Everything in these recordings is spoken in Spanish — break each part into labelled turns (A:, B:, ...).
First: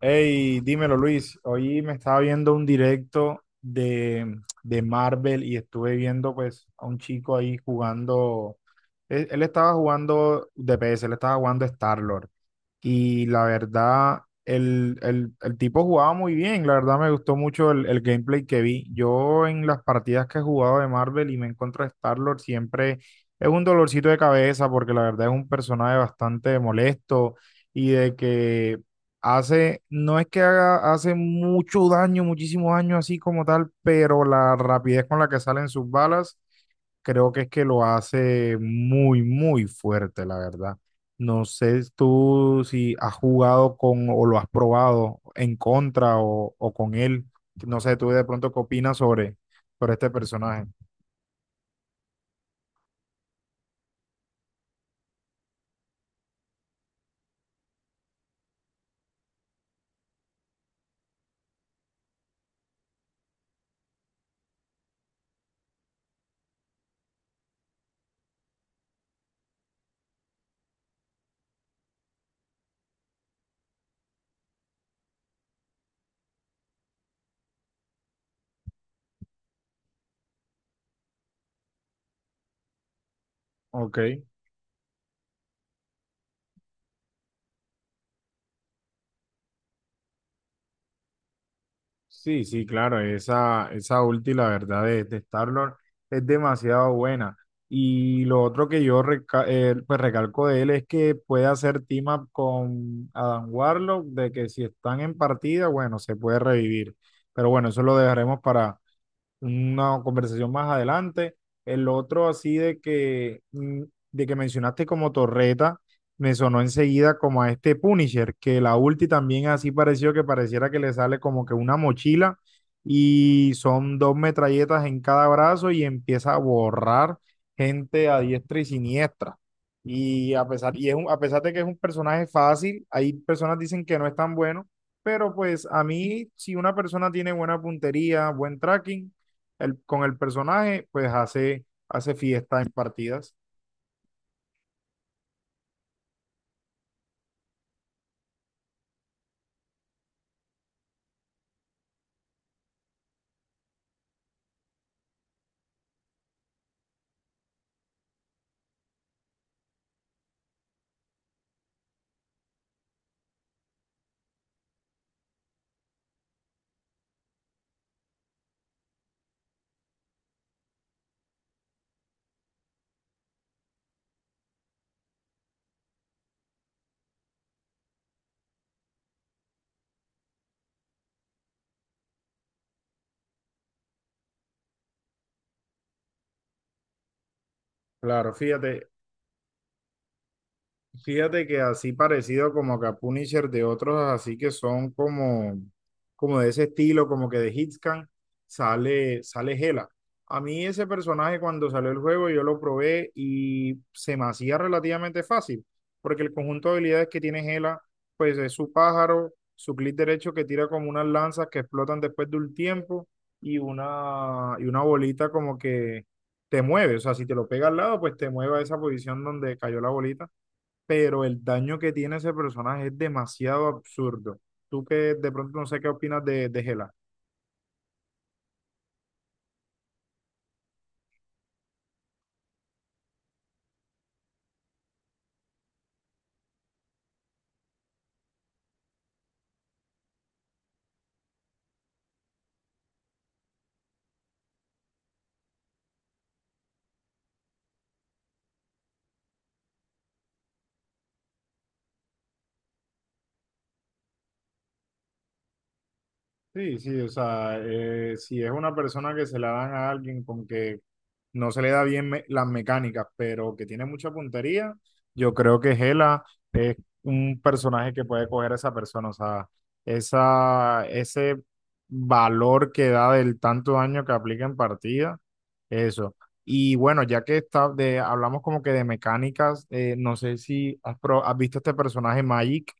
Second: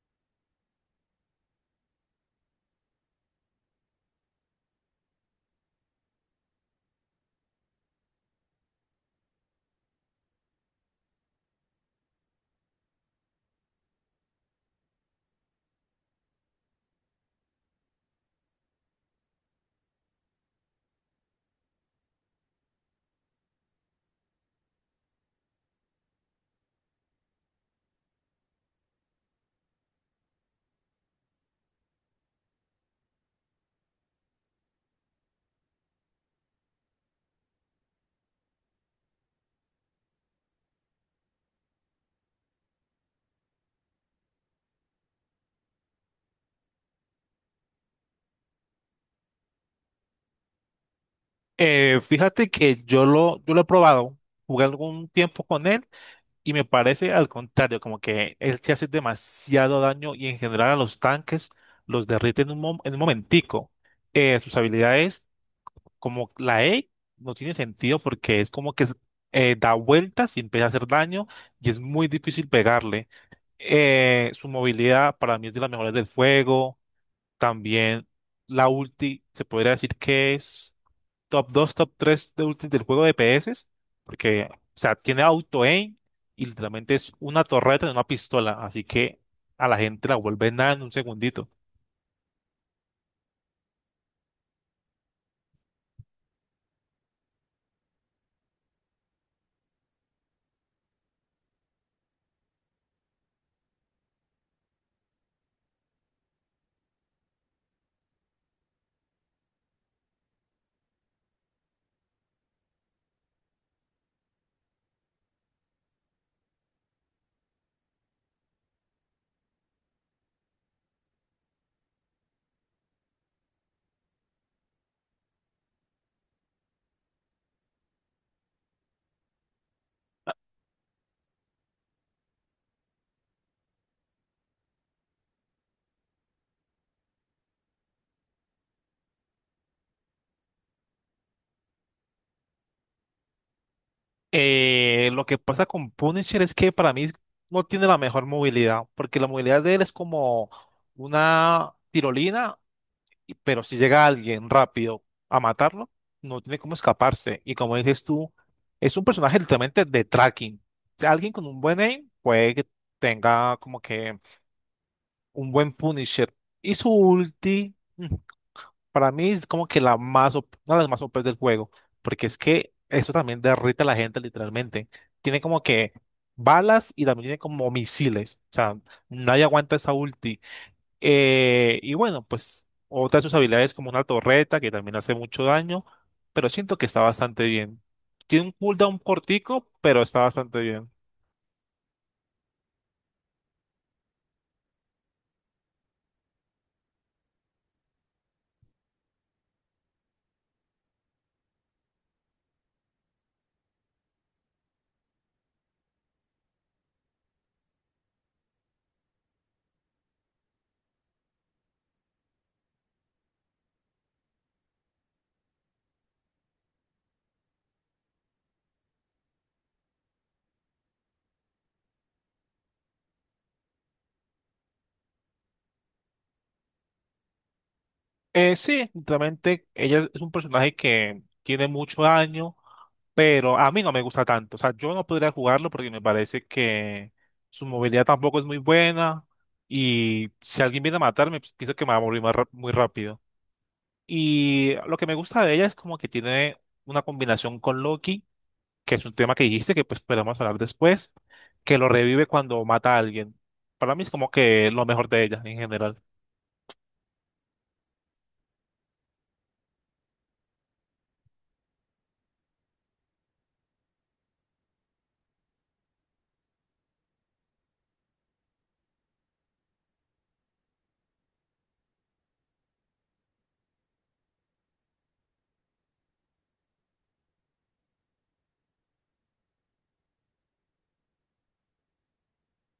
A: Hey, dímelo Luis. Hoy me estaba viendo un directo de Marvel y estuve viendo, pues, a un chico ahí jugando, él estaba jugando DPS, él estaba jugando Star-Lord. Y la verdad el tipo jugaba muy bien, la verdad me gustó mucho el gameplay que vi. Yo, en las partidas que he jugado de Marvel y me encuentro a Star-Lord, siempre es un dolorcito de cabeza porque la verdad es un personaje bastante molesto. Y de que Hace, no es que haga, hace mucho daño, muchísimos años así como tal, pero la rapidez con la que salen sus balas, creo que es que lo hace muy, muy fuerte, la verdad. No sé tú si has jugado con o lo has probado en contra, o con él. No sé tú de pronto qué opinas sobre este personaje.
B: Fíjate que yo lo he probado, jugué algún tiempo con él y me parece al contrario, como que él se hace demasiado daño y en general a los tanques los derrite en en un momentico. Sus habilidades, como la E, no tiene sentido porque es como que es- da vueltas y empieza a hacer daño y es muy difícil pegarle. Su movilidad para mí es de las mejores del juego. También la ulti, se podría decir que es top 2, top 3 de del juego de PS,
A: Ok.
B: porque, o sea, tiene auto-aim y literalmente es una torreta de una pistola, así que a la gente la vuelve nada en un segundito.
A: Sí, sí, claro, esa ulti, la verdad, de Star-Lord es demasiado buena. Y lo otro que yo pues recalco de él es que puede hacer team up con Adam Warlock, de que si están en partida, bueno, se puede revivir. Pero bueno, eso lo dejaremos para una conversación más adelante. El otro así de que mencionaste como torreta, me sonó enseguida como a este Punisher, que la ulti también así pareció que pareciera que le sale como que una mochila y son dos metralletas en cada brazo y empieza a borrar gente a diestra y siniestra. Y a pesar, a pesar de que es un personaje fácil, hay personas dicen que no es tan bueno, pero pues a mí, si una persona tiene buena puntería, buen tracking, con el personaje, pues hace fiesta en partidas.
B: Lo que pasa con Punisher es que para mí no tiene la mejor movilidad, porque la movilidad de él es como una tirolina pero si llega alguien rápido a matarlo, no tiene cómo escaparse. Y como dices tú, es un personaje literalmente de tracking. O sea, alguien con un buen aim puede que tenga como que un buen Punisher. Y su ulti, para mí es como que la una de las más OP del juego, porque es que eso también derrite a la gente literalmente. Tiene como que balas y también tiene como misiles. O sea, nadie aguanta esa ulti. Y bueno, pues otra de sus habilidades como una torreta que también hace mucho daño, pero siento que está bastante bien.
A: Claro.
B: Tiene un cooldown cortico, pero está bastante bien.
A: Fíjate que así parecido como que a Punisher de otros, así que son como de ese estilo, como que de Hitscan, sale Hela. A mí ese personaje, cuando salió el juego, yo lo probé y se me hacía relativamente fácil, porque el conjunto de habilidades que tiene Hela, pues es su pájaro, su clic derecho que tira como unas lanzas que explotan después de un tiempo y una bolita como que te mueve. O sea, si te lo pega al lado, pues te mueve a esa posición donde cayó la bolita. Pero el daño que tiene ese personaje es demasiado absurdo. Tú que de pronto, no sé qué opinas de Hela.
B: Sí, realmente ella es un personaje que tiene mucho daño, pero a mí no me gusta tanto. O sea, yo no podría jugarlo porque me parece que su movilidad tampoco es muy buena y si alguien viene a matarme, pues pienso que me va a morir muy rápido. Y lo que me gusta de ella es como que tiene una combinación con Loki, que es un tema que dijiste que pues podemos hablar después, que lo revive cuando mata a alguien. Para mí es como que lo mejor de ella en general.
A: Sí, sí, o sea, si es una persona que se la dan a alguien con que no se le da bien las mecánicas, pero que tiene mucha puntería, yo creo que Gela es un personaje que puede coger a esa persona. O sea, ese valor que da del tanto daño que aplica en partida, eso. Y bueno, ya que hablamos como que de mecánicas, no sé si has visto este personaje Magic,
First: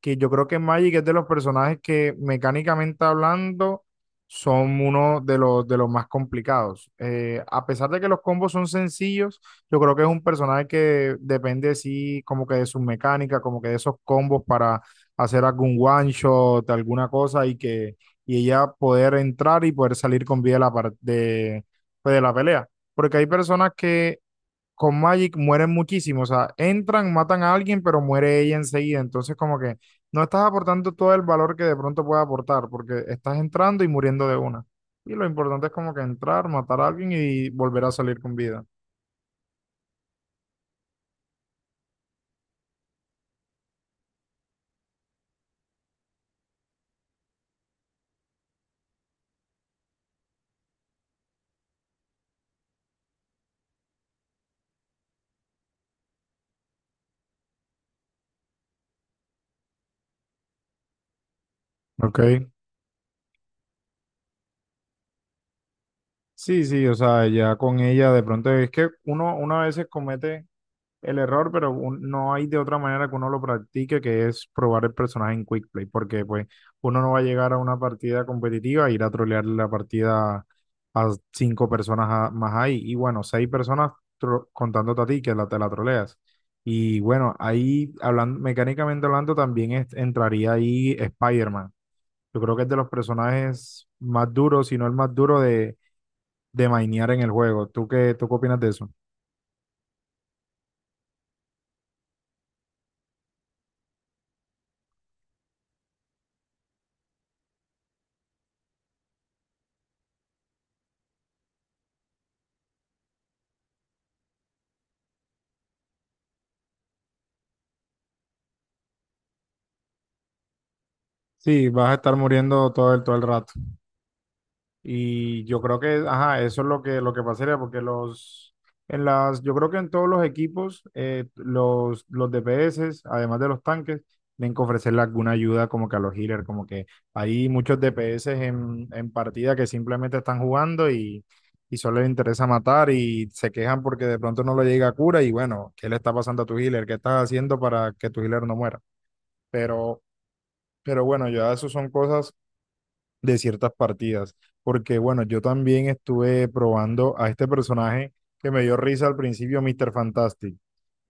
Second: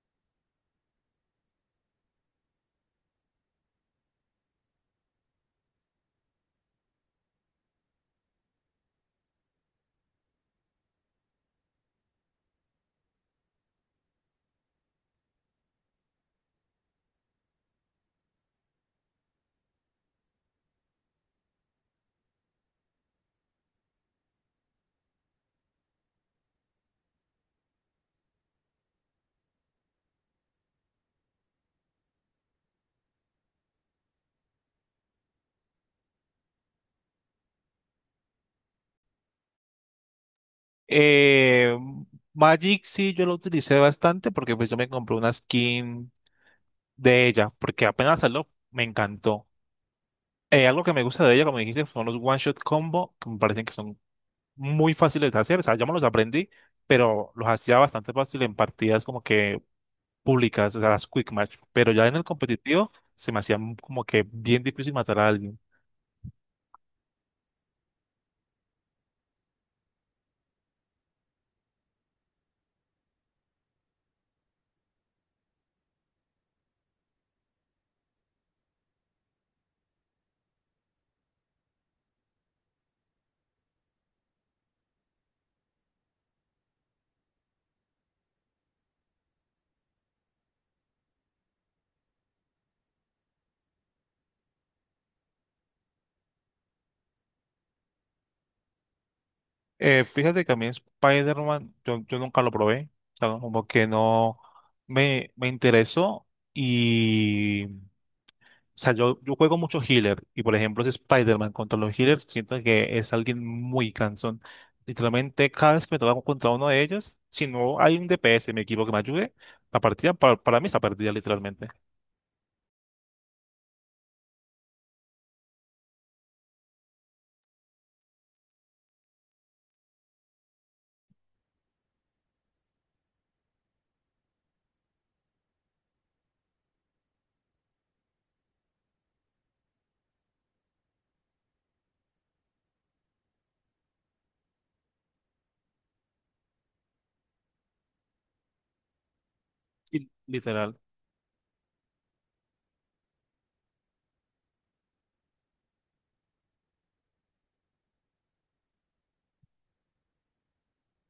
A: que yo creo que Magic es de los personajes que, mecánicamente hablando, son uno de los más complicados. A pesar de que los combos son sencillos, yo creo que es un personaje que depende sí, como que de su mecánica, como que de esos combos para hacer algún one shot, alguna cosa, y que y ella poder entrar y poder salir con vida de la, par- de, pues, de la pelea. Porque hay personas que con Magic mueren muchísimos, o sea, entran, matan a alguien, pero muere ella enseguida, entonces como que no estás aportando todo el valor que de pronto puede aportar, porque estás entrando y muriendo de una. Y lo importante es como que entrar, matar a alguien y volver a salir con vida.
B: Eh, Magic sí yo lo utilicé bastante porque pues yo me compré una skin de ella, porque apenas salió me encantó. Algo que me gusta de ella, como dijiste, son los one shot combo, que me parecen que son muy fáciles de hacer, o sea, yo me los aprendí, pero los hacía bastante fácil en partidas como que públicas, o sea, las quick match, pero ya en el
A: Ok.
B: competitivo se me hacía como que bien difícil matar a alguien.
A: Sí, sí, o sea, ya con ella, de pronto es que uno a veces comete el error. Pero no hay de otra manera que uno lo practique, que es probar el personaje en Quick Play, porque pues uno no va a llegar a una partida competitiva e ir a trolear la partida a cinco personas más ahí, y bueno, seis personas contándote a ti, que te la troleas. Y bueno, ahí hablando, mecánicamente hablando, también entraría ahí Spider-Man. Yo creo que es de los personajes más duros, si no el más duro, de mainear en el juego. ¿Tú qué opinas de eso?
B: Fíjate que a mí Spider-Man, yo nunca lo probé, o sea, no, como que no me interesó y, o sea, yo juego mucho healer y por ejemplo ese Spider-Man contra los healers siento que es alguien muy cansón. Literalmente cada vez que me toca contra uno de ellos, si no hay un DPS en mi equipo que me ayude, la partida para mí está perdida
A: Sí,
B: literalmente.
A: vas a estar muriendo todo el rato. Y yo creo que, ajá, eso es lo que pasaría, porque yo creo que en todos los equipos, los DPS, además de los tanques, tienen que ofrecerle alguna ayuda como que a los healers. Como que hay muchos DPS en partida que simplemente están jugando y solo les interesa matar y se quejan porque de pronto no lo llega cura. Y bueno, ¿qué le está pasando a tu healer? ¿Qué estás haciendo para que tu healer no muera? Pero,
B: Literal.
A: pero bueno, ya eso son cosas de ciertas partidas. Porque bueno, yo también estuve probando a este personaje que me dio risa al principio, Mr. Fantastic.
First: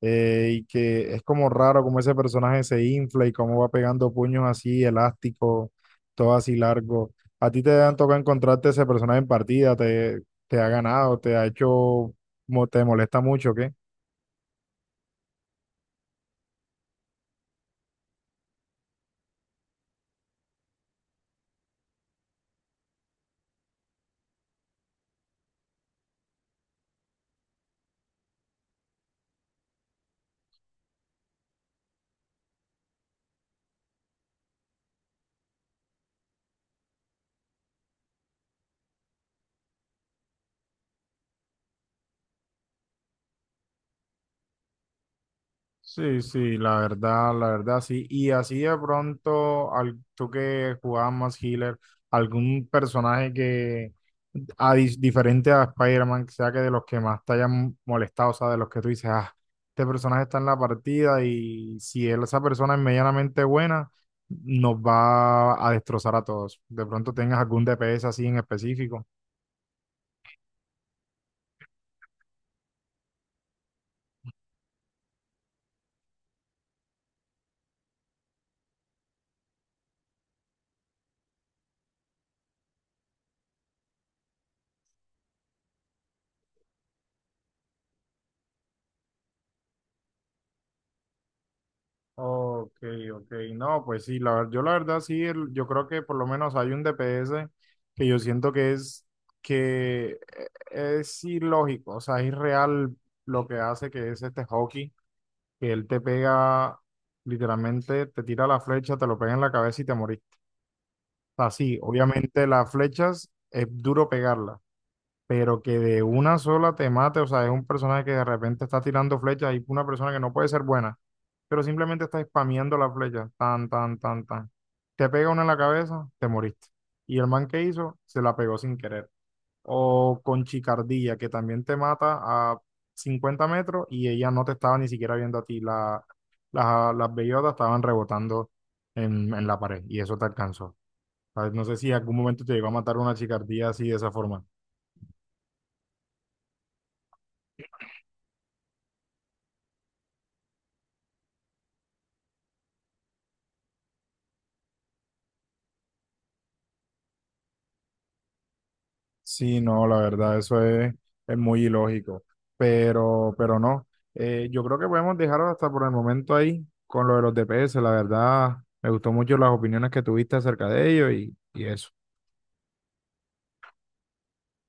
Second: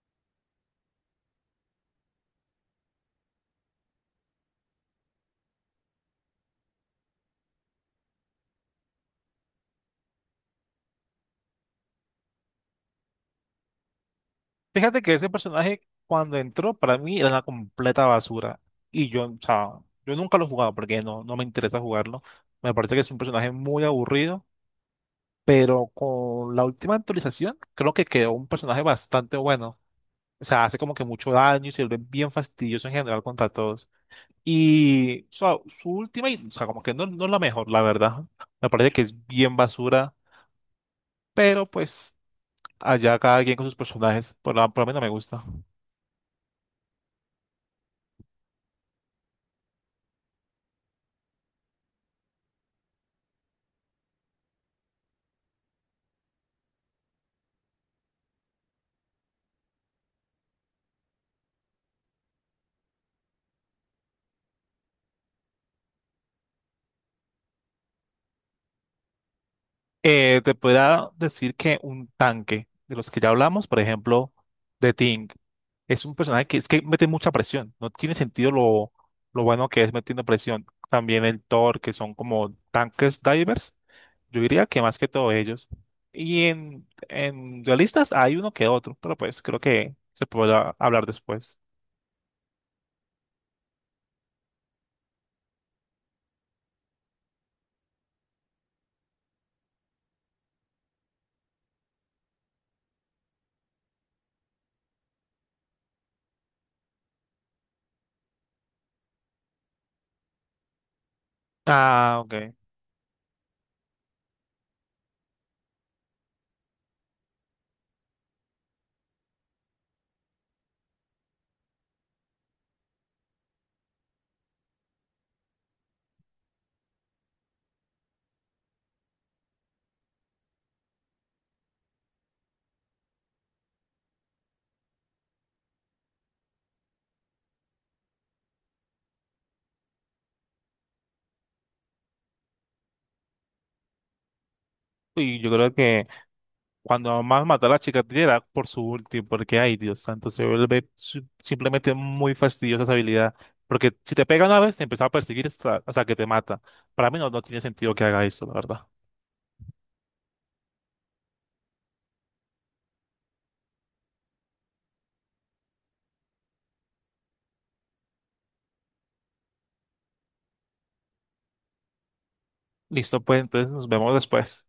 A: Y que es como raro como ese personaje se infla y cómo va pegando puños así elásticos, todo así largo. ¿A ti te han tocado encontrarte ese personaje en partida? ¿Te ha ganado? ¿Te ha hecho, te molesta mucho? ¿O qué?
B: Fíjate que ese personaje cuando entró para mí era una completa basura y yo, o sea, yo nunca lo he jugado porque no, no me interesa jugarlo. Me parece que es un personaje muy aburrido, pero con la última actualización creo que quedó un personaje bastante bueno. O sea, hace como que mucho daño y se vuelve bien fastidioso en general contra todos. Y o sea, o sea, como que no, no es la mejor, la verdad. Me parece que es bien basura, pero pues allá cada quien con sus personajes, por lo menos me gusta.
A: Sí, sí, la verdad, sí. Y así de pronto, tú que jugabas más healer, algún personaje que diferente a Spider-Man, que sea que de los que más te hayan molestado, o sea, de los que tú dices, ah, este personaje está en la partida y, si él, esa persona es medianamente buena, nos va a destrozar a todos. De pronto tengas algún DPS así en específico.
B: Te podría decir que un tanque de los que ya hablamos, por ejemplo, de Ting, es un personaje que es que mete mucha presión. No tiene sentido lo bueno que es metiendo presión. También el Thor, que son como tanques divers. Yo diría que más que todo ellos. Y en duelistas hay uno que otro, pero pues creo que se podrá hablar después.
A: Ok, ok. No, pues sí, yo la verdad sí, yo creo que por lo menos hay un DPS que yo siento que es ilógico. O sea, es irreal lo que hace, que es este hockey, que él te pega. Literalmente, te tira la flecha, te lo pega en la cabeza y te moriste. Así,
B: Ah,
A: obviamente,
B: ok.
A: las flechas es duro pegarlas, pero que de una sola te mate. O sea, es un personaje que de repente está tirando flechas y una persona que no puede ser buena, pero simplemente está spameando las flechas, tan, tan, tan, tan. Te pega una en la cabeza, te moriste. Y el man que hizo, se la pegó sin querer o con chicardía, que también te mata a 50 metros y ella no te estaba ni siquiera viendo a ti. Las bellotas estaban rebotando en la pared y eso te alcanzó. ¿Sabes? No sé si en algún momento te llegó a matar una chicardía así de esa forma.
B: Y yo creo que cuando más mató a la chica era por su ulti, porque ay Dios santo, se vuelve simplemente muy fastidiosa esa habilidad. Porque si te pega una vez, te empieza a perseguir hasta que te mata. Para mí no tiene sentido que haga eso, la verdad.
A: Sí, no, la verdad, eso es muy ilógico. Pero no. Yo creo que podemos dejarlo hasta por el momento ahí con lo de los DPS. La verdad, me gustó mucho las opiniones que tuviste acerca de ello, y eso.
B: Listo, pues entonces nos vemos después.